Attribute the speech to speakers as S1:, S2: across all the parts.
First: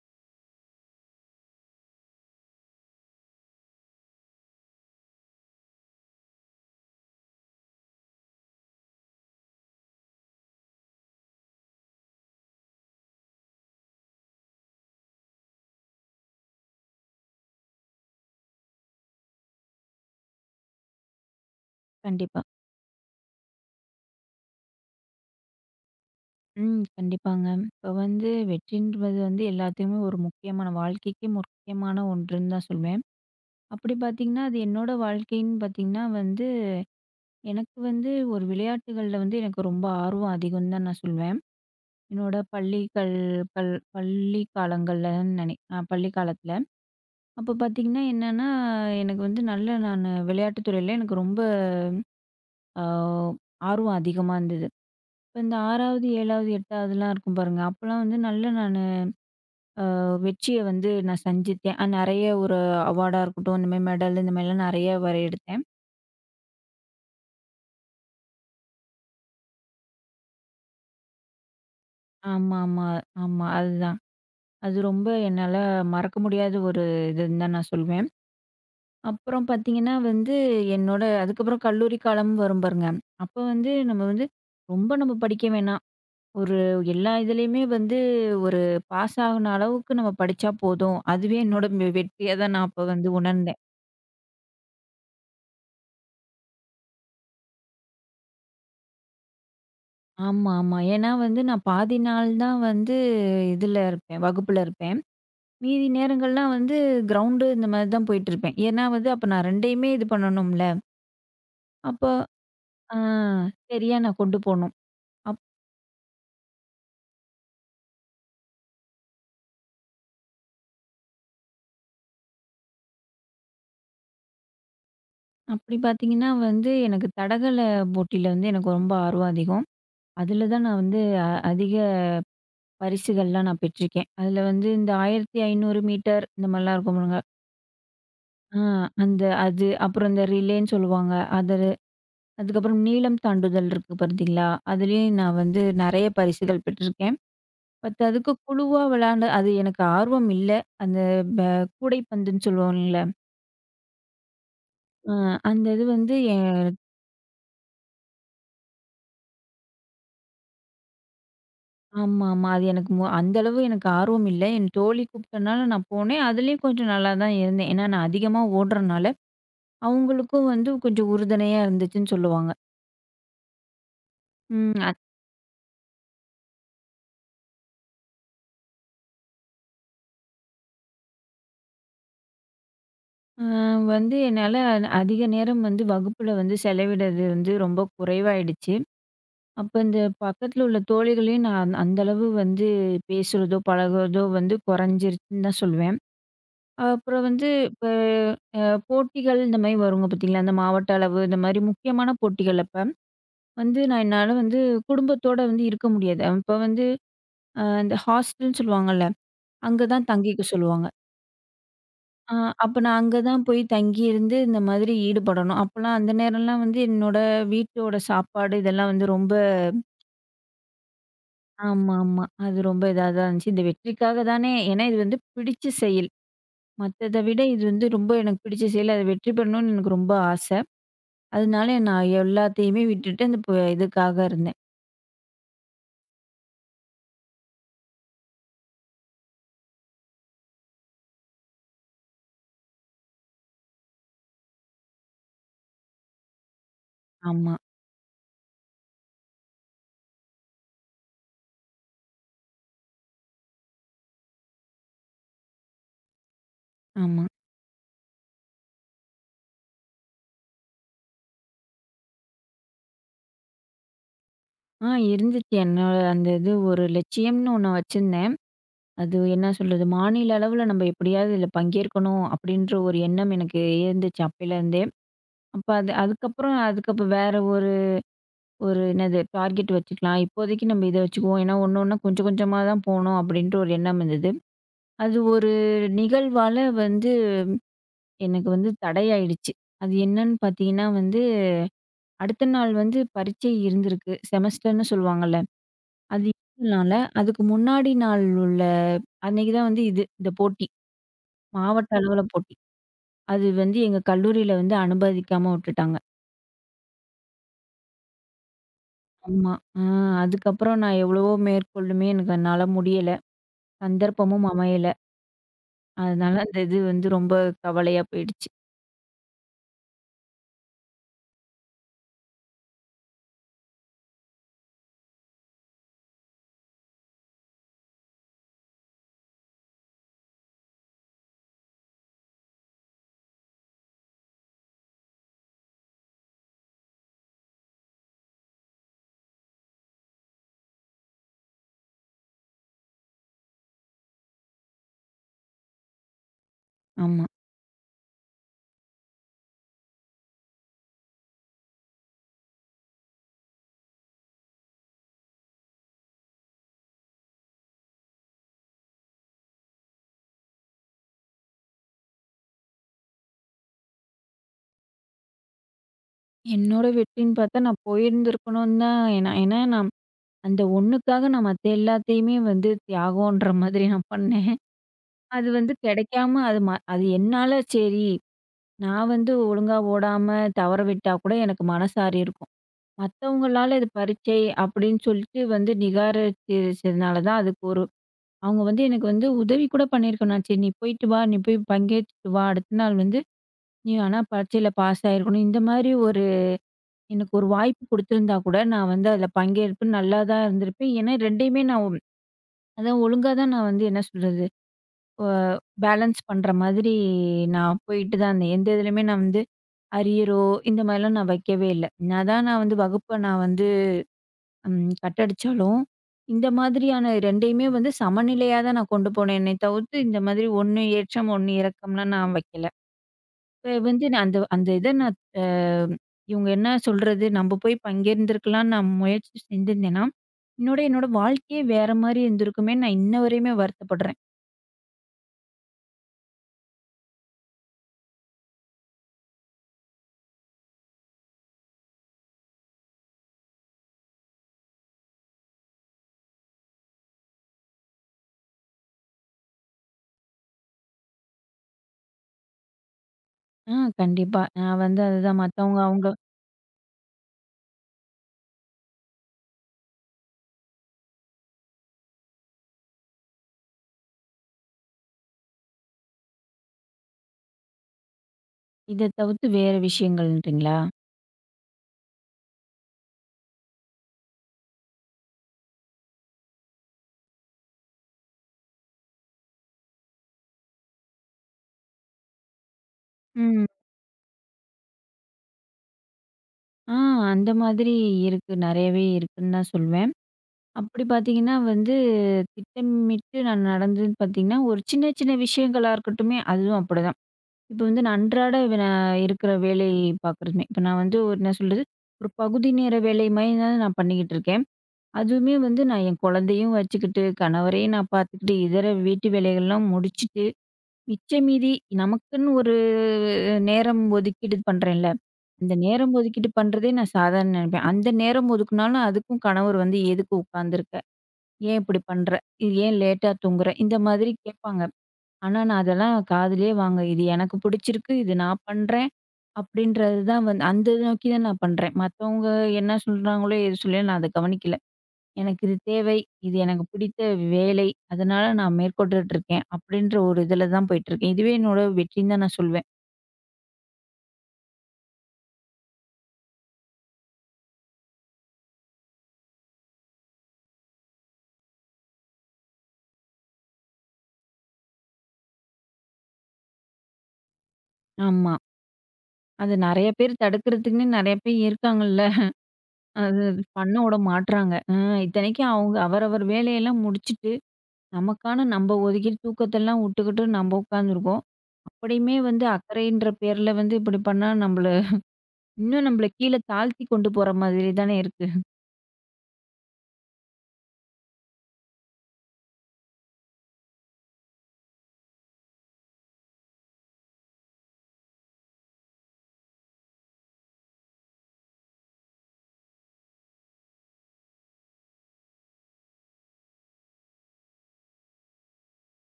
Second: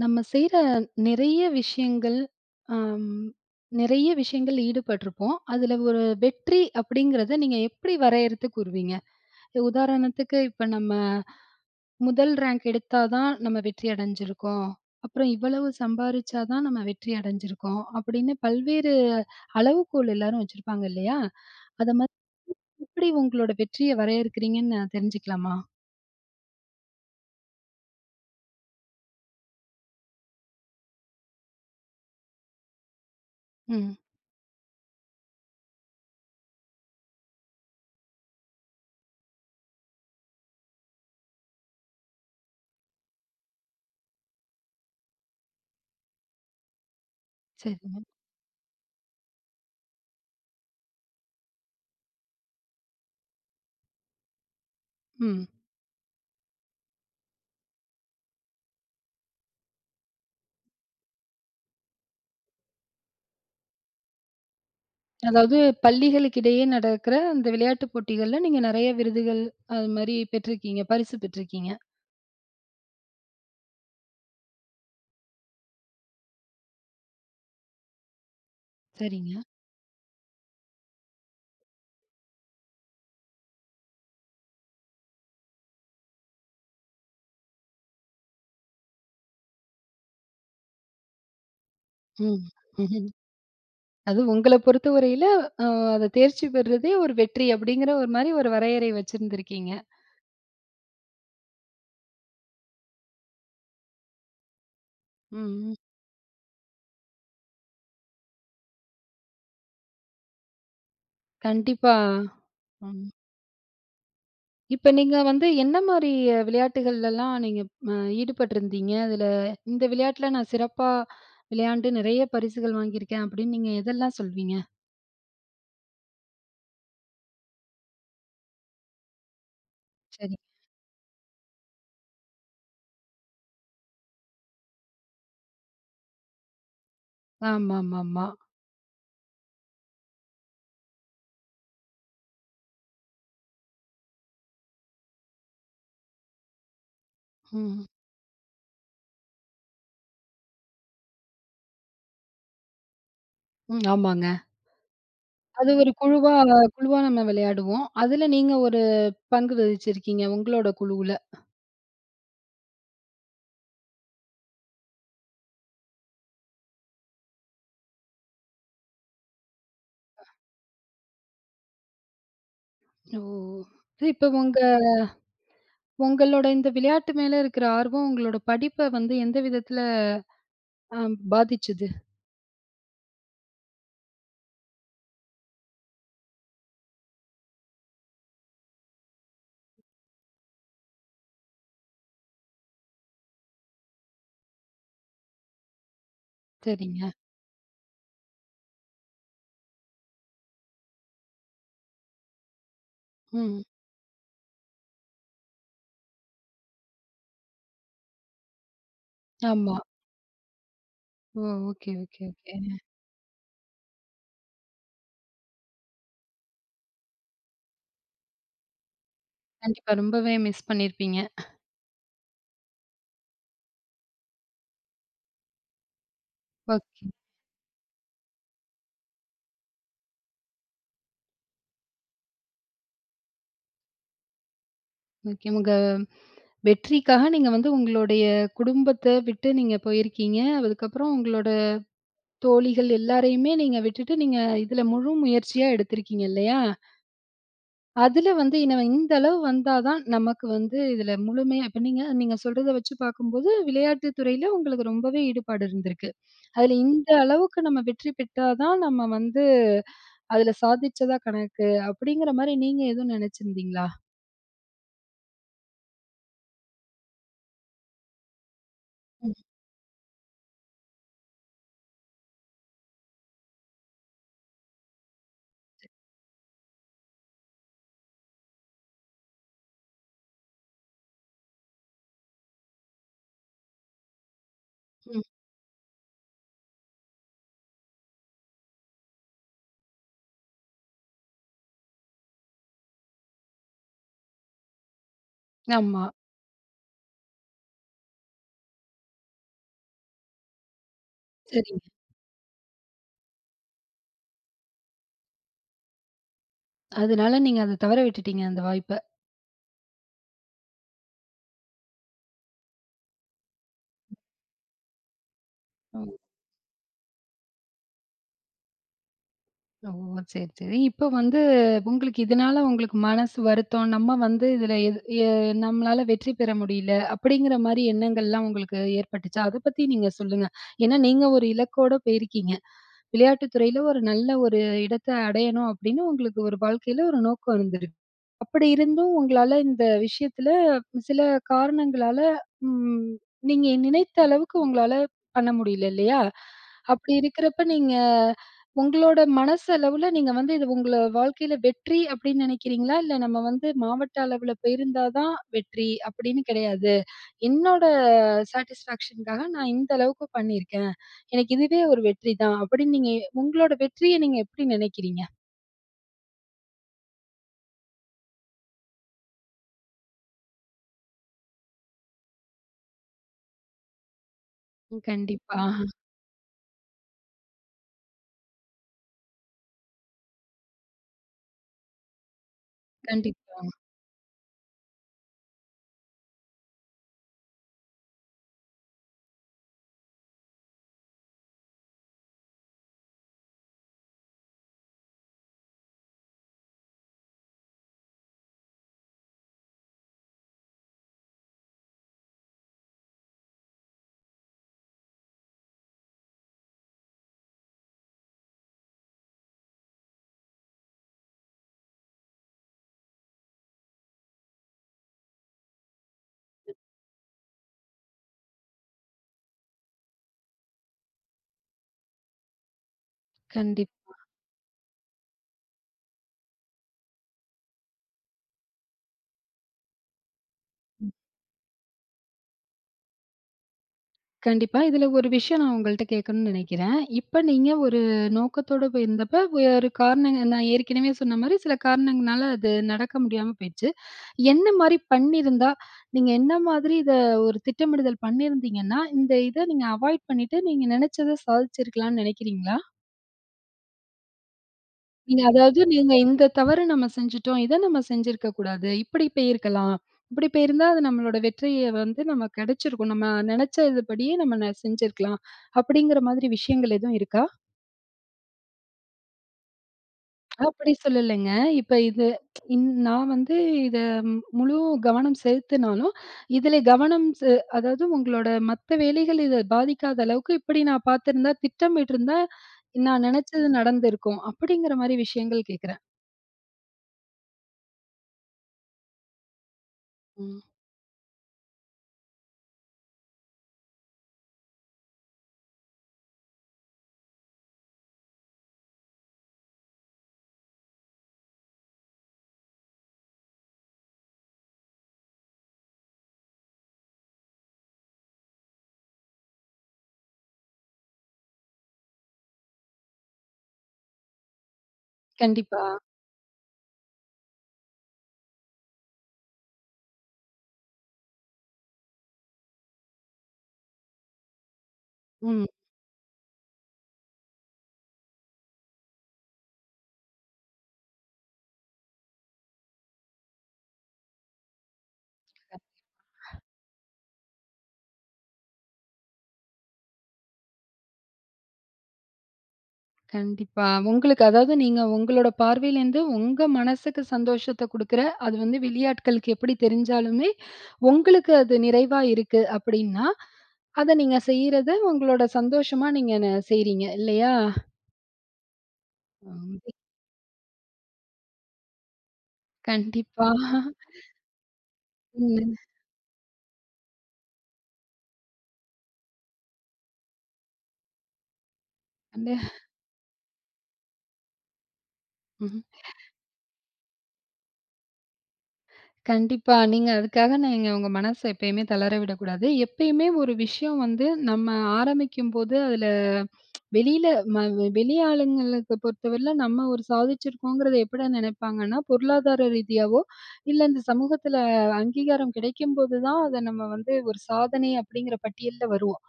S1: நம்ம செய்யிற நிறைய விஷயங்கள் ஆ நிறைய விஷயங்கள் ஈடுபட்டிருப்போம், அதில ஒரு வெற்றி அப்படிங்கிறதை நீங்க எப்படி வரையறுத்து கூறுவீங்க? உதாரணத்துக்கு, இப்ப நம்ம முதல் ரேங்க் எடுத்தா தான் நம்ம வெற்றி அடைஞ்சிருக்கோம், அப்புறம் இவ்வளவு சம்பாரிச்சா தான் நம்ம வெற்றி அடைஞ்சிருக்கோம், அப்படின்னு பல்வேறு அளவுகோல் எல்லாரும் வச்சிருப்பாங்க இல்லையா, அதை மாதிரி
S2: கண்டிப்பா.
S1: எப்பிடி உங்களோட வெற்றியை வரையறுக்கிறீங்கன்னு நான் தெரிஞ்சுக்கலாமா?
S2: ம், கண்டிப்பாங்க, இப்போ வந்து வெற்றிங்கிறது வந்து எல்லாத்துக்குமே ஒரு முக்கியமான வாழ்க்கைக்கே முக்கியமான ஒன்றுன்னு தான் சொல்லுவேன்,
S1: ம்.
S2: அப்படி பார்த்தீங்கன்னா அது என்னோடய வாழ்க்கைன்னு பார்த்தீங்கன்னா வந்து, எனக்கு வந்து, ஒரு விளையாட்டுகள்ல வந்து எனக்கு ரொம்ப ஆர்வம் அதிகம் தான் நான் சொல்லுவேன், என்னோட பள்ளிகள் பள் பள்ளி காலங்கள்லன்னு நினைக் நான் பள்ளி காலத்தில, அப்போ
S1: சரிங்க.
S2: பார்த்தீங்கன்னா, என்னன்னா எனக்கு வந்து நல்ல நானு விளையாட்டு துறையில எனக்கு ரொம்ப ஆ ஆர்வம் அதிகமா இருந்தது, இப்போ
S1: ம்.
S2: இந்த 6வது, 7வது, 8வது லாம் இருக்கும் பாருங்க. அப்போலாம் வந்து நல்ல நானு, ஆ வெற்றியை வந்து நான் சந்தித்தேன், நிறைய ஒரு அவார்டா இருக்கட்டும் இந்த மாதிரி மெடலு இந்த மாதிரிலாம் நிறைய வேற
S1: அதாவது
S2: எடுத்தேன்.
S1: பள்ளிகளுக்கிடையே நடக்கிற அந்த விளையாட்டுப் போட்டிகள்ல, நீங்க நிறைய விருதுகள், அது மாரி பெற்றிருக்கீங்க. பரிசு பெற்றிருக்கீங்க.
S2: ஆமாமா ஆமா அதுதான் அது ரொம்ப என்னால மறக்க முடியாத 1 இதுன்னு தான் நான் சொல்லுவேன்.
S1: சரிங்க.
S2: அப்புறம் பார்த்தீங்கன்னா வந்து, என்னோட அதுக்கப்புறம் கல்லூரி காலம் வரும் பாருங்க. அப்ப வந்து நம்ம வந்து ரொம்ப நம்ம படிக்க வேணாம். 1 எல்லா இதுலையுமே வந்து 1 பாஸ் ஆவுன அளவுக்கு நம்ம படிச்சா போதும். அதுவே என்னோட வெ வெற்றியா
S1: ம்.
S2: தான் நான் அப்ப வந்து உணர்ந்தேன்.
S1: அதுவும் உங்கள பொறுத்தவரையில அ அத தேர்ச்சி பெறதே ஒரு வெற்றி அப்டிங்கிற ஒரு மாரி ஒரு வரையறை வச்சிருந்திருக்கீங்க.
S2: ஆமா, ஆமா. ஏன்னா வந்து நான் பாதி நாள் தான் வந்து இதுல இருப்பேன் வகுப்புல இருப்பேன்.
S1: ம். ம்.
S2: மீதி நேரங்கள்லாம் வந்து கிரௌண்டு இந்த மாரி தான் போயிட்டு இருப்பேன். ஏன்னா வந்து அப்ப நான் 2 இது பண்ணணும்ல.
S1: கண்டிப்பா.
S2: அப்போ அ,
S1: ம்.
S2: சரியா நான் கொண்டு போணும்.
S1: இப்ப நீங்க
S2: அப்
S1: வந்து என்ன மாரி விளையாட்டுகள்லலாம் நீங்க, அ, ஈடுபட்டிருந்தீங்க. அதுல இந்த விளையாட்டில நான் சிறப்பா விளையாண்டு நெறைய பரிசுகள் வாங்கியிருக்கேன் அப்டின்னு நீங்க எதெல்லாம் சொல்வீங்க?
S2: அப்டி பார்த்தீங்கன்னா வந்து, எனக்கு தடகள போட்டில வந்து எனக்கு ரொம்ப ஆர்வம் அதிகம்.
S1: சரிங்க.
S2: அதுல தான் நான் வந்து, அ, அதிக பரிசுகள்லாம் நான் பெற்றுருக்கேன். அதுல வந்து இந்த 1500 மீட்டர் இந்த மாரிலாம் இருக்கும் பாருங்க.
S1: ஆமாமாமா.
S2: ஆ. அந்த அது. அப்புறம் அந்த ரிலேன்னு சொல்லுவாங்க அது, அதுக்கப்புறம் நீளம் தாண்டுதல் இருக்கு பார்த்தீங்களா? அதுலயும் நான் வந்து நெறைய பரிசுகள் பெற்றிருக்கேன்.
S1: ம்.
S2: பட் அதுக்கு குழுவா விளாண்ட அது எனக்கு ஆர்வம் இல்ல. அந்த ப-கூடைப்பந்துன்னு சொல்லுவோம்ல்ல?
S1: ம். ஆமாங்க.
S2: அ
S1: அது
S2: அந்தது
S1: ஒரு
S2: வந்து,
S1: குழுவா
S2: ஏ
S1: அ குழுவா நம்ம விளையாடுவோம். அதுல நீங்க ஒரு பங்கு வகிச்சிருக்கீங்க உங்களோட குழுவுல.
S2: ஆமா மா. அது எனக்கு மொ அந்த அளவு எனக்கு ஆர்வமில்ல. என் தோழி கூப்டனால நான் போனேன். அதிலயும் கொஞ்சம் நல்லா தான் இருந்தேன். ஏன்னா, நான் அதிகமா ஓடுறனால,
S1: அ.
S2: அவுங்களுக்கும் வந்து கொஞ்சம் உறுதுணையா இருந்துச்சுன்னு சொல்லுவாங்க.
S1: ஓ! இப்போ உங்க
S2: ம் அ
S1: உங்களோட இந்த விளையாட்டு மேல இருக்குற ஆர்வம், உங்களோட படிப்ப வந்து எந்த விதத்துல, அம் பாதிச்சது?
S2: அ வந்து என்னால அன அதிக நேரம் வந்து வகுப்புல வந்து செலவிடறது வந்து ரொம்ப குறைவாயிடுச்சு. அப்ப இந்த பக்கத்துல உள்ள தோழிகளையும், நான் அந்த அளவு வந்து பேசுறதோ, பழகுறதோ வந்து குறைஞ்சிருச்சுன்னுதான் சொல்வேன்.
S1: சரிங்க.
S2: அப்புறம் வந்து, இப்ப அ போட்டிகள் இந்த மாரி வரும் வருங்க பாத்தீங்களா? இந்த மாவட்ட அளவு, இந்த மாரி முக்கியமான போட்டிகள் அப்ப,
S1: ம்.
S2: வந்து நான் என்னால வந்து குடும்பத்தோட வந்து இருக்க முடியாது. அப்ப வந்து அ இந்த ஹாஸ்டல்னு சொல்லுவாங்கள்ல.
S1: ஆமா.
S2: அங்க தான் தங்கிக்க சொல்லுவாங்க.
S1: ஓ! Okay okay
S2: uh
S1: okay.
S2: அப்ப நான் அங்க தான் போயி தங்கியிருந்து, இந்த மாதிரி ஈடுபடணும். அப்பலாம் அந்த நேரலாம் வந்து என்னோட வீட்டோட சாப்பாடு இதெல்லாம் வந்து ரொம்ப
S1: கண்டிப்பா. ரொம்பவே மிஸ் பண்ணிருப்பீங்க
S2: ஆமாமா. அது ரொம்ப இதா தான் இருந்துச்சு. இந்த வெற்றிக்காக தானே ஏன்னா இது வந்து பிடிச்ச செயல்.
S1: ஓகே.
S2: மத்தத விட இது வந்து ரொம்ப எனக்கு பிடிச்ச செயல். அதுல வெற்றி பெறணுண்னு எனக்கு ரொம்ப ஆச. அதுனால நான் எல்லாத்தையுமே விட்டுட்டு அந்த ப இதுக்காக இருந்தேன்.
S1: ஓகே. உங்க வெற்றிக்காக நீங்க வந்து உங்களுடைய குடும்பத்த விட்டு நீங்க போயிருக்கீங்க. அதுக்கப்புறம் உங்களோட தோழிகள் எல்லோரையுமே நீங்க விட்டுட்டு, நீங்க இதுல முழு முயற்சியா எடுத்திருக்கீங்க இல்லயா?
S2: ஆமா.
S1: அதுல வந்து இனவ இந்த அளவு வந்தா தான் நமக்கு வந்து இதுல முழுமையா இப்ப நீங்க நீங்க சொல்லுறத வச்சு பாக்கும்போது, விளையாட்டு துறையில உங்களுக்கு ரொம்பவே ஈடுபாடு இருந்திருக்கு. அதுல இந்த
S2: ஆமா.
S1: அளவுக்கு நம்ப வெற்றி பெற்றா தான் நம்ப வந்து அதுல சாதிச்சதா கணக்கு, அப்டீங்குற மாதிரி நீங்க எதுவும் நினைச்சிருந்தீங்களா?
S2: ஆ இருந்துச்சு. என்ன, அந்த இது ஒரு லட்சியம்னு ஒண்ணு வச்சிருந்தேன். அது
S1: ம்.
S2: என்ன சொல்றது, மாநில அளவுல நம்ப எப்படியாவது இதுல பங்கேற்கணும் அப்டீன்ற ஒரு எண்ணம் எனக்கு இருந்துச்சு. அப்பயலேருந்தே, அப்ப அது அதுக்கப்புறம், அதுக்கப்புறம் வேற ஒரு, ஒரு என்னது டார்கெட் வச்சுக்கலாம். இப்போதைக்கு நம்ப இத வச்சுக்குவோம். ஏன்னா, ஒண்ணு, ஒண்ணா, கொஞ்சம் கொஞ்சமா தான் போணும் அப்டீன்ற ஒரு எண்ணம் இருந்தது. அது
S1: ம்.
S2: ஒரு நிகழ்வால வந்து எனக்கு வந்து தடையாயிடுச்சு. அது என்னன்னு பாத்தீங்கன்னா, வந்து அடுத்த நாள் வந்து பரீட்சை இருந்திருக்கு, செமஸ்டர்னு சொல்லுவாங்கல்ல,
S1: ஆமா.
S2: அது இருந்தனால, அதுக்கு முன்னாடி நாள் உள்ள அன்னைக்கு தான் வந்து இது, இந்த போட்டி.
S1: சரிங்க.
S2: மாவட்ட அளவுல போட்டி, அது வந்து எங்க கல்லூரியில வந்து அனுமதிக்காம விட்டுட்டாங்க.
S1: அதனால நீங்க அதை தவற விட்டுட்டிங்க, அந்த வாய்ப்ப.
S2: ஆமா. அ அதுக்கப்புறம் நான் எவ்வளவோ மேற்கொண்டுமே எனக்கு என்னால முடியல, சந்தர்ப்பமும் அமையல.
S1: ம்.
S2: அதனால அந்த இது வந்து ரொம்ப கவலையா போயிடுச்சு.
S1: ஓ சரி, சரி. இப்போ வந்து, உங்களுக்கு இதனால உங்களுக்கு மனசு வருத்தம், "நம்ம வந்து இதில எது எ நம்மளால வெற்றி பெற முடியல" அப்படிங்கிற மாரி எண்ணங்கள்லாம் உங்களுக்கு ஏற்பட்டுச்சா? அதை பத்தி நீங்க சொல்லுங்க, ஏன்னா, நீங்க ஒரு இலக்கோடு போயிருக்கீங்க, விளையாட்டுத் துறையில ஒரு நல்ல ஒரு இடத்தை அடையணும், அப்படின்னு உங்களுக்கு ஒரு வாழ்க்கையில ஒரு நோக்கம் இருந்தது, அப்படி இருந்தும், உங்களால இந்த விஷயத்தில, சில காரணங்களால, ம் நீங்க நினைத்த அளவுக்கு உங்களால பண்ண முடியல இல்லையா? அப்படி
S2: ஆமா.
S1: இருக்கிறப்போ, நீங்க, உங்களோட மனசளவில நீங்க வந்து, இது உங்க வாழ்க்கையில வெற்றி அப்படின்னு நினைக்கிறீங்களா? இல்லை "நம்ம வந்து மாவட்ட அளவில போயிருந்தா தான் வெற்றி" அப்படின்னு கிடையாது. "என்னோட சாட்டிஸ்ஃபேக்ஷனுக்காக நான் இந்த அளவுக்கு பண்ணியிருக்கேன், எனக்கு இதுவே ஒரு வெற்றிதான்" அப்படின்னு நீங்க எ உங்களோட வெற்றியை நீங்க எப்படி நெனைக்கிறீங்க?
S2: என்னோட வெற்றின்னு பார்த்தா நான் போயிருந்துருக்கணும்னு தான், ஏன்னா, என் நான் அந்த ஒண்ணுக்காக நான் மத்த எல்லாத்தையுமே வந்து தியாகம்ன்ற மாதிரி நான் பண்ணேன். அது
S1: கண்டிப்பா.
S2: வந்து கெடைக்காம, அது ம அது என்னால "சேரி, நான் வந்து ஒழுங்கா ஓடாம தவற விட்டா கூட எனக்கு மனசாரியிருக்கும்"
S1: கண்டிப்பா.
S2: மத்தவங்களால "இது பரீட்சை" அப்படின்னு சொல்லிட்டு வந்து நிராகரிச்சதுனால தான், அதுக்கு ஒரு அவங்க வந்து எனக்கு வந்து உதவி கூட பண்ணியிருக்க வேணாம், "நான் சரி, நீ போய்ட்டு வா. நீ போய் பங்கேத்திட்டு வா. அடுத்த நாள் வந்து நீ வேணா பரீட்சையில பாஸ் ஆயிருக்கணும்" இந்தமாரி ஒரு எனக்கு ஒரு வாய்ப்பு கொடுத்துருந்தா கூட நான் வந்து அதில பங்கேற்று நல்லாதான் இருந்திருப்பேன், ஏன்னா, ரெண்டையுமே நான் அதான் ஒழுங்கா தான் நான் வந்து என்ன சொல்றது, ஆ பேலன்ஸ் பண்ற மாதிரி நான் போயிட்டு தான் இருந்தேன், எந்த இதுலயுமே நான் வந்து அரியரோ, இந்த மாரிலாம் நான் வைக்கவே இல்லை, நான் தான் நான் வந்து வகுப்பை நான் வந்து, ம், கட் அடிச்சாலும் இந்த மாதிரியான ரெண்டையுமே வந்து சமநிலையா தான் நான் கொண்டு போனேன்னே தவிர்த்து, இந்த மாரி ஒண்ணு ஏற்றம், ஒண்ணு இறக்கம்லாம் நான் வைக்கல, இப்போ வந்து
S1: கண்டிப்பா.
S2: நான் அந்த அந்த இதை நான் ஆ "இவங்க என்ன சொல்றது? நம்ப போய் பங்கேத்திருக்கலாம்ன்னு நான் முயற்சி செஞ்சிருந்தேன்னா, என்னோட என்னோட
S1: ம்.
S2: வாழ்க்கையே வேற மாரி இருந்திருக்குமேன்னு நான் இன்ன வரையுமே வருத்தப்படுறேன்.
S1: கண்டிப்பா, இதில ஒரு விஷயம் நான் உங்கள்ட்ட கேட்கணும்னு நினைக்கிறேன், இப்ப நீங்க ஒரு நோக்கத்தோட போய்ருந்தப்போ, வேறு காரணங்கள் நான் ஏற்கனவே சொன்ன மாரி சில காரணங்களால, அது நடக்க முடியாம போயிருச்சு. என்ன மாரி பண்ணியிருந்தா, நீங்க என்ன மாதிரி இதை ஒரு திட்டமிடுதல் பண்ணியிருந்தீங்கன்னா, இந்த இதை நீங்க அவாய்ட் பண்ணிட்டு நீங்க நெனைச்சதை சாதிச்சுருக்கலாம்ன்னு நெனைக்கிறீங்களா?
S2: ம். கண்டிப்பா. நான் வந்து அதுதான்
S1: நீங்க அதாவது,
S2: மத்தவங்க அவங்க,
S1: நீங்க இந்த தவறு நம்ம செஞ்சுட்டோம். இத நம்ம செஞ்சிருக்கக்கூடாது. இப்டி போயிருக்கலாம் இப்டி போயிருந்தா அது நம்மளோட வெற்றிய வந்து, நமக்கு கெடைச்சிருக்கும். நம்ம நெனைச்சது படியே நம்ம செஞ்சிருக்கலாம் அப்டிங்குற மாரி விஷயங்கள் எதுவும் இருக்கா?
S2: இத தவிர்த்து வேற விஷயங்கள்றீங்களா?
S1: அப்டி சொல்லலங்க. இப்ப இத, இன் நான் வந்து இத முழு கவனம் செலுத்தினாலும், இதுல கவனம் செ அதாவது உங்களோட மத்த வேலைகள் இத பாதிக்காத அளவுக்கு இப்டி நான் பாதுருந்தா, திட்டமிட்டிருந்தா, நான்
S2: ம்.
S1: நெனைச்சது நடந்திருக்கும் அப்டிங்குற மாரி விஷயங்கள் கேட்குறேன்.
S2: அ. அந்த மாதிரி இருக்கு. நெறையவே இருக்குன்னு தான் சொல்லுவேன்.
S1: ம்.
S2: அப்டி பாத்தீங்கன்னா வந்து, திட்டமிட்டு நான் நடந்ததுன்னு பாத்தீங்கன்னா, ஒரு சின்ன, சின்ன விஷயங்களா இருக்கட்டுமே அதுவும் அப்டிதான். இப்ப வந்து, நான் அன்றாட, அ, இருக்குற வேலை பாக்கறதுமே, இப்ப நான் வந்து ஒரு என்ன சொல்றது, ஒரு பகுதி நேர வேலை மாரி தான் நான் பண்ணிட்டு இருக்கேன். அதுவுமே வந்து, நான் என் குழந்தையும் வச்சுக்கிட்டு, கணவரையும் நான் பாத்துக்கிட்டு, இதர வீட்டு வேலைகள்லாம் முடிச்சுட்டு, மிச்சம் மீதி நமக்குன்னு ஒரு நேரம் ஒதுக்கீடு பண்ணுறேன்ல. இந்த
S1: கண்டிப்பா.
S2: நேரம் ஒதுக்கீடு பண்ணுறதே, நான் சாதாரணம் நெனைப்பேன். அந்த நேரம் ஒதுக்குனாலும் அதுக்கும் கணவர் வந்து, "எதுக்கு உட்காந்துருக்க? ஏன் இப்டி பண்ற? இது ஏன் லேட்டா தூங்குற?", இந்த மாதிரி கேட்பாங்க. ஆனா
S1: ம்.
S2: நான் அதெல்லாம் காதுலயே வாங்கல "இது எனக்கு புடிச்சிருக்கு. இது நான் பண்றேன்", அப்டின்றது தான் வந்து, அந்த நோக்கி தான் நான் பண்றேன். மத்தவங்க என்ன சொல்றாங்களோ? ஏது சொல்லயோ, நான் அத கவனிக்கல. "எனக்கு இது தேவை, இது
S1: [unintelligible]
S2: எனக்கு பிடித்த வேலை." அதனால, நான் மேற்கொண்டுட்டுருக்கேன். அப்டின்ற ஒரு இதுல தான் போயிட்டுருக்கேன். இதுவே என்னோட வெற்றின்னு தான் நான் சொல்வேன்.
S1: கண்டிப்பா. உங்களுக்கு அதாவது, நீங்க உங்களோட பார்வையிலிருந்து உங்க மனசுக்கு சந்தோஷத்தை குடுக்குற, அது வந்து வெளியாட்களுக்கு எப்படி தெரிஞ்சாலுமே, உங்களுக்கு அது நிறைவா இருக்கு அப்படின்னா, அத நீங்க செய்றது, உங்களோட சந்தோஷமா நீங்க செய்றீங்க இல்லையா?
S2: ஆமா. அது
S1: [unintelligible]
S2: நெறய பேர் தடுக்கிறதுக்குன்னே, நெறய பேர் இருக்காங்கல்ல. அது
S1: கண்டிப்பா.
S2: அது பண்ண விட மாட்றாங்க. ம் இத்தனைக்கு
S1: ம்.
S2: அவங்க அவரவர் வேலையெல்லாம் முடிச்சுட்டு, நமக்கான நம்ம ஒதுக்கிட்டு தூக்கத்தெல்லாம் விட்டுக்கிட்டு, நம்ம உட்காந்துருக்கோம். அப்படியுமே
S1: அந்த.
S2: வந்து அக்கறைன்ற பேர்ல வந்து, இப்படி பண்ணா நம்மள,
S1: ம்ஹ்ம்.
S2: இன்னும் நம்மள, கீழ தாழ்த்திக் கொண்டு போற மாரி தானே, இருக்கு.
S1: கண்டிப்பா. நீங்க அதுக்காக, நீங்க உங்க மனச எப்பயுமே தளர விடக்கூடாது. எப்பயுமே ஒரு விஷயம் வந்து, நம்ம ஆரம்பிக்கும்போது அதில வெளியில வெளி ஆளுங்களுக்கு பொறுத்தவரையில நம்ம ஒரு சாதிச்சிருக்கோங்கிறத, எப்படிடா நினைப்பாங்கன்னா, பொருளாதார ரீதியாவோ, இல்ல இந்த சமூகத்தில அங்கீகாரம் கிடைக்கும்போதுதான், அத நம்ம வந்து ஒரு சாதனை அப்படிங்கிற பட்டியல்ல வருவோம்.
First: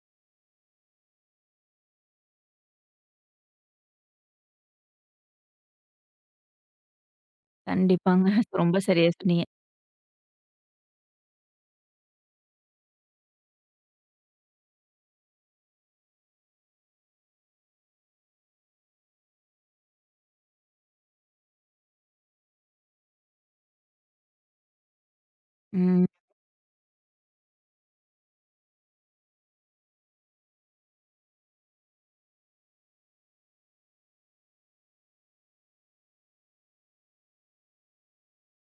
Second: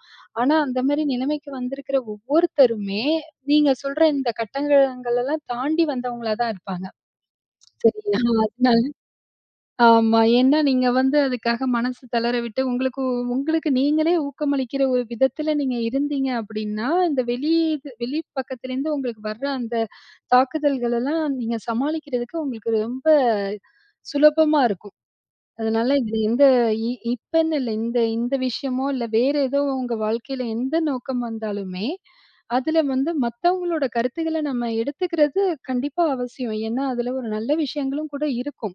S1: ஆனா, அந்த மாரி நிலமைக்கு வந்திருக்கிற ஒவ்வொருத்தருமே, நீங்க சொல்ற இந்த கட்டங்களெல்லாம் தாண்டி, வந்தவங்களா தான் இருப்பாங்க. சரி
S2: கண்டிப்பாங்க.
S1: ஆனா
S2: ரொம்ப
S1: அதனால,
S2: சரியா, சொன்னீங்க.
S1: ஆமா. ஏன்னா நீங்க வந்து அதுக்காக மனசு தளர விட்டு, உங்களுக்கு உங்களுக்கு நீங்களே ஊக்கமளிக்கிற ஒரு விதத்தில, நீங்க இருந்தீங்க அப்படின்னா, இந்த வெளி வெளி பக்கத்திலேருந்து உங்களுக்கு வற்ர அந்த தாக்குதல்களெல்லாம், நீங்க சமாளிக்கிறதுக்கு உங்களுக்கு ரொம்ப சுலபமா இருக்கும். அதுனால,
S2: ம்.
S1: இதில எந்த இப்பன்னு இல்ல, இந்த இந்த விஷயமோ இல்ல, வேற ஏதோ உங்க வாழ்க்கையில எந்த நோக்கம் வந்தாலுமே, அதில வந்து மத்தவங்களோட கருத்துக்களை நம்ம எடுத்துக்கிறது, கண்டிப்பா அவசியம். ஏன்னா, அதில ஒரு நல்ல விஷயங்களும் கூட இருக்கும்.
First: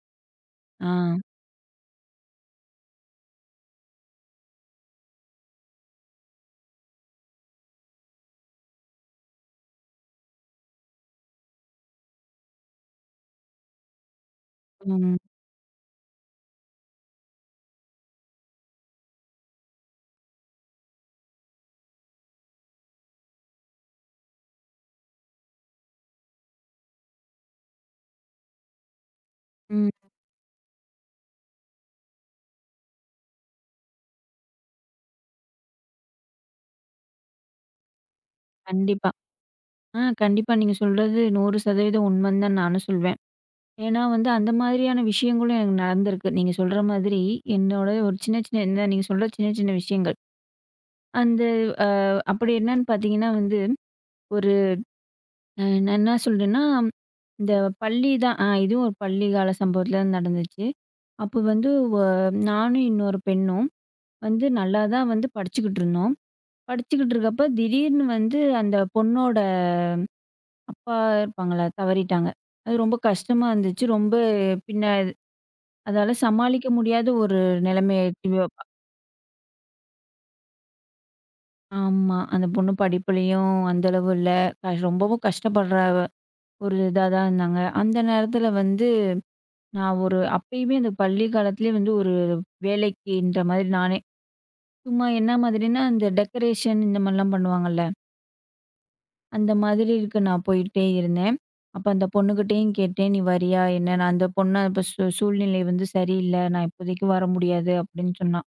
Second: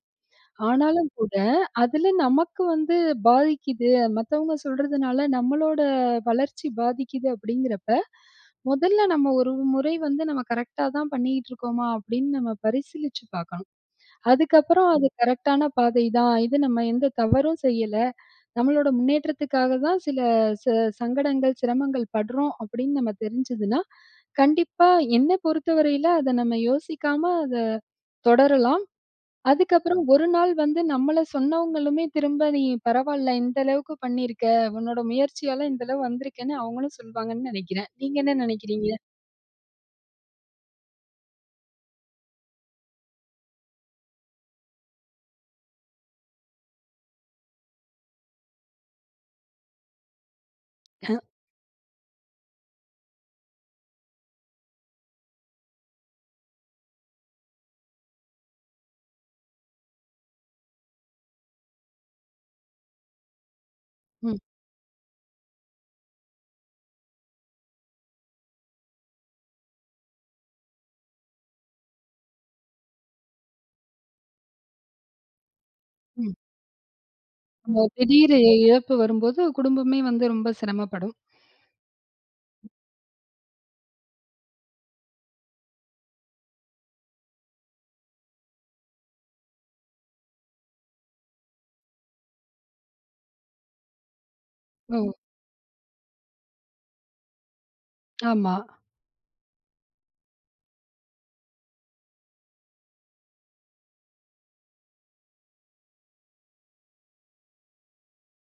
S1: ஆனாலும்
S2: ஆ.
S1: கூட, அதில நமக்கு வந்து பாதிக்குது. மத்தவங்க சொல்றதுனால நம்மளோட வளர்ச்சி பாதிக்குது அப்படிங்கிறப்ப, மொதல்ல நம்ம ஒரு முறை வந்து நம்ம கரெக்ட்டாதான் பண்ணிகிட்டு இருக்கோமா, அப்படின்னு நம்ம பரிசீலிச்சு பாக்கணும். அதுக்கப்புறம், அது
S2: ம்.
S1: கரெக்டான பாதை தான். இது நம்ம எந்த தவறும் செய்யல. நம்மளோட முன்னேற்றத்துக்காக தான் சில சங்கடங்கள், சிரமங்கள் படுறோம். அப்படின்னு நமக்கு தெரிஞ்சுதுன்னா, கண்டிப்பா என்னை பொறுத்தவரையில, அத நம்ம யோசிக்காம அத தொடரலாம்.
S2: ம்.
S1: அதுக்கப்புறம், ஒரு நாள் வந்து நம்மள சொன்னவங்களுமே திரும்ப நீ பரவால்ல, இந்த அளவுக்கு பண்ணிருக்க. உன்னோட முயற்சியால இந்த அளவு வந்திருக்கேன்னு அவங்களும் சொல்வாங்கன்னு நினைக்கிறேன். நீங்க என்ன நினைக்கிறீங்க?
S2: கண்டிப்பா. ஆ, கண்டிப்பா. நீங்க சொல்றது 100% உண்மைன்னு தான் நானும் சொல்வேன். ஏன்னா வந்து அந்த மாரியான விஷயங்களும் எனக்கு நடந்திருக்கு. நீங்க சொல்ற மாதிரி, என்னோட ஒரு சின்ன சின்ன இந்த நீங்க சொல்ற சின்ன சின்ன விஷயங்கள். அந்த, அ அப்படி என்னன்னு பார்த்தீங்கன்னா வந்து ஒரு நான் என்ன சொல்றேன்னா, இந்த பள்ளிதான் இதுவும் ஒரு பள்ளி கால சம்பவத்தில நடந்துச்சு. அப்ப வந்து நானும் இன்னொரு பெண்ணும்,
S1: ம்.
S2: வந்து நல்லா தான் வந்து படிச்சுக்கிட்டுருந்தோம். படிச்சுக்கிட்டு இருக்கப்ப திடீர்னு வந்து அந்த பொண்ணோட அப்பா இருப்பாங்கள, தவறிட்டாங்க. அது ரொம்ப கஷ்டமா இருந்துச்சு. ரொம்ப பின்ன அதால
S1: ம்.
S2: சமாளிக்க முடியாத ஒரு
S1: ஓ!
S2: நெலம.
S1: திடீர்
S2: [unintelligible]
S1: இழப்பு வரும்போது, குடும்பமே வந்து ரொம்ப சிரமப்படும்.
S2: ஆமா. அந்த பொண்ணு படிப்புலயும் அந்த அளவு இல்ல. ரொம்பவும் கஷ்டப்படுற, ஒரு இதாதான் இருந்தாங்க. அந்த நேரத்தில வந்து, நான் ஒரு அப்பயுமே, அந்த பள்ளி காலத்திலேயே வந்து ஒரு வேலைக்கின்ற மாரி நானே,
S1: ஓ.
S2: சும்மா என்ன மாதிரின்னா? இந்த டெக்கரேஷன் இந்த மாரிலா பண்ணுவாங்கள்ல.
S1: ஆமா.
S2: அந்த மாதிரி இருக்கு, நான் போயிக்கிட்டே இருந்தேன். அப்ப அந்த பொண்ணுகிட்டயும் கேட்டேன், நீ வரியா என்னன்னு அந்த பொண்ணு, அப்ப சூ “சூழ்நிலை வந்து சரியில்ல, நான் இப்போதைக்கு வர முடியாது” அப்டின்னு சொன்னா.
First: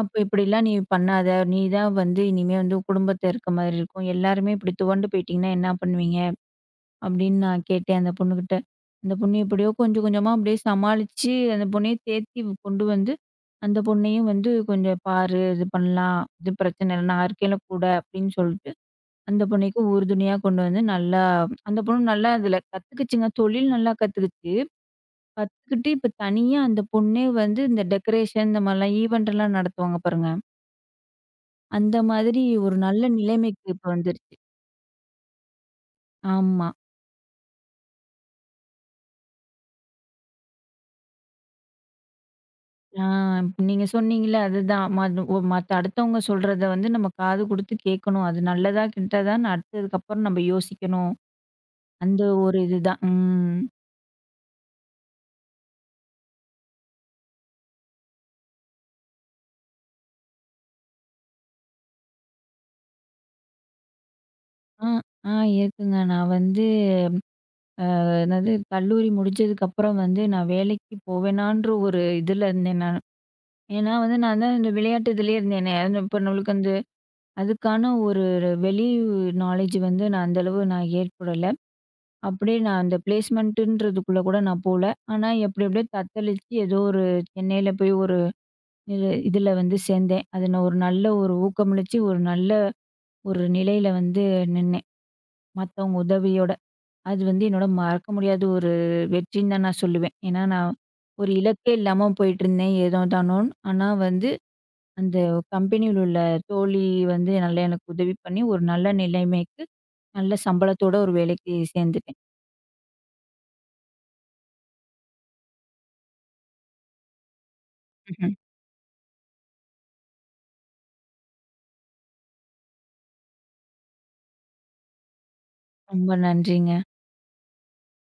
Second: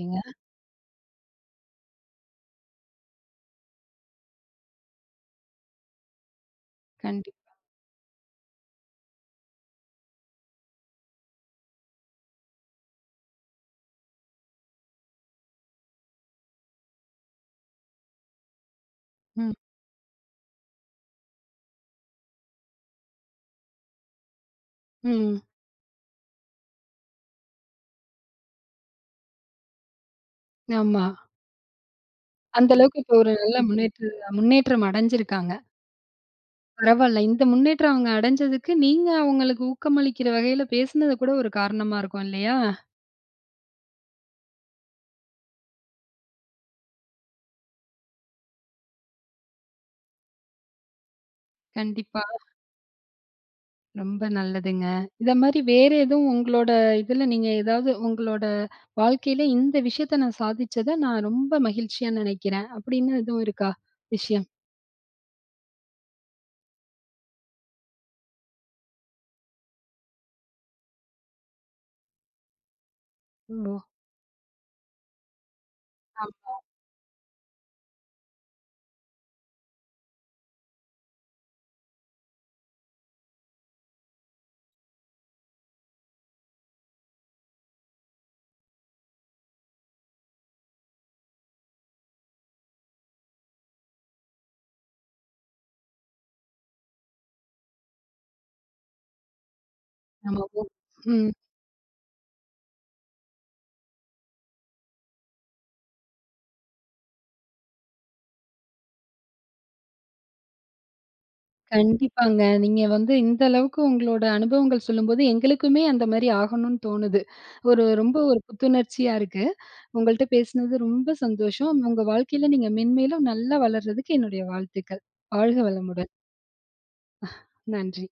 S2: அப்போ “இப்படிலாம் நீ பண்ணாத, நீ தான் வந்து இனிமே வந்து உன் குடும்பத்தில இருக்க மாரி இருக்கும். எல்லாருமே இப்படி துவண்டு போயிட்டிங்கன்னா என்னா பண்ணுவீங்க?”
S1: கண்டிப்பா.
S2: அப்டின்னு நான் கேட்டேன் அந்த பொண்ணுகிட்ட. அந்த பொண்ணு எப்படியோ கொஞ்சம் கொஞ்சமா அப்டியே சமாளிச்சு, அந்த பொண்ணையே தேத்தி கொண்டு வந்து, அந்த பொண்ணையும் வந்து "கொஞ்சம் பாரு, இது பண்ணலாம், இது பிரச்சனை இல்ல, நான் இருக்கேன்ல கூட” அப்டின்னு சொல்லிட்டு அந்த
S1: ம்.
S2: பொண்ணுக்கும் உறுதுணையா கொண்டு வந்து நல்லா அந்த பொண்ணு நல்லா அதில கத்துக்கிச்சுங்க, தொழில் நல்லா கத்துக்கிச்சு.
S1: ம்.
S2: கத்துக்கிட்டு, இப்போ தனியா அந்த பொண்ணே வந்து இந்த டெக்கரேஷன் இந்த மாரிலாம் ஈவெண்ட்லாம் நடத்துவாங்க, பாருங்க.
S1: ஆமா.
S2: அந்த மாதிரி
S1: அந்த
S2: ஒரு
S1: அளவுக்கு
S2: நல்ல
S1: இப்போ 1 நல்ல
S2: நிலைமைக்கு இப்ப
S1: முன்னேற்று
S2: வந்துருச்சு.
S1: முன்னேற்றம் அடைஞ்சிருக்காங்க.
S2: ஆமா.
S1: பரவால்ல, இந்த முன்னேற்றம் அவங்க அடைஞ்சதுக்கு, நீங்க அவங்களுக்கு ஊக்கமளிக்கிற வகையில பேசினது கூட ஒரு காரணமா இருக்கும் இல்லையா?
S2: ஆ நீங்க சொன்னிங்கள்ல, அதுதான். ம ஒ மத் அடுத்தவங்க சொல்றத வந்து நம்ம காது குடுத்து கேக்கணும், அது நல்லதா கெட்டதான்னு அடுத்ததுக்கப்புறம் நம்ப யோசிக்கணும் அந்த
S1: கண்டிப்பா.
S2: ஒரு இதுதான். ம்.
S1: ரொம்ப நல்லதுங்க. இந்த மாரி வேற எதுவும் உங்களோட இதுல, நீங்க ஏதாவது உங்களோட வாழ்க்கையில, இந்த விஷயத்தை நான் சாதிச்சத நான் ரொம்ப மகிழ்ச்சியா நினைக்கிறேன், அப்படின்னு எதுவும் இருக்கா? விஷயம்.
S2: அ, அ இருக்குங்க. நான் வந்து, அ, என்னது, கல்லூரி முடிஞ்சதுக்கப்பறம் வந்து, நான் வேலைக்கு போவேனான்ற ஒரு இதுல இருந்தேன் நானு.
S1: ம். ஓ.
S2: ஏன்னா, வந்து நான் தான் இந்த விளையாட்டு இதுலேயே இருந்தேனே, அது இப்ப நம்மளுக்கு
S1: ஆமா.
S2: வந்து, அதுக்கான ஒரு வெளி, உ நாலேட்ஜ் வந்து, நான் அந்த அளவு நான் ஏற்படல. அப்டியே நான் அந்த ப்ளேஸ்மெண்ட்ன்றதுக்குள்ள கூட நான் போகல. ஆனா, எப்டி எப்டியோ தத்தளிச்சு ஏதோ ஒரு, சென்னையில போய் ஒரு, இது இதுல வந்து சேந்தேன். அதுல ஒரு நல்ல ஒரு ஊக்கமளிச்சி, ஒரு நல்ல ஒரு நிலையில வந்து நின்னேன், மத்தவங்க உதவியோட. அது வந்து என்னோட மறக்க முடியாத, ஒரு வெற்றின்னு தான் நான் சொல்லுவேன். ஏன்னா,
S1: [unintelligible] ஓ,
S2: நான்
S1: ம்.
S2: ஒரு இலக்கே இல்லாம போயிட்டிருந்தேன். ஏனோ தானோன்னு ஆனா, வந்து அந்த கம்பெனியில உள்ள தோழி வந்து, நல்லா எனக்கு உதவி பண்ணி, ஒரு நல்ல நிலைமைக்கு நல்ல சம்பளத்தோட ஒரு வேலைக்கு சேந்துட்டேன்.
S1: கண்டிப்பாங்க. நீங்க வந்து இந்த அளவுக்கு உங்களோட அனுபவங்கள் சொல்லும்போது, எங்களுக்குமே அந்த மாரி ஆகணும்னு தோணுது. ஒரு, ரொம்ப
S2: ம்.
S1: ஒரு புத்துணர்ச்சியா இருக்கு. உங்கள்ட்ட பேசுனது ரொம்ப சந்தோஷம். உங்க வாழ்க்கையில நீங்க மேன்மேலும் நல்லா வளர்றதுக்கு என்னுடைய வாழ்த்துக்கள். வாழ்க வளமுடன்.
S2: ரொம்ப நன்றிங்க.
S1: நன்றி.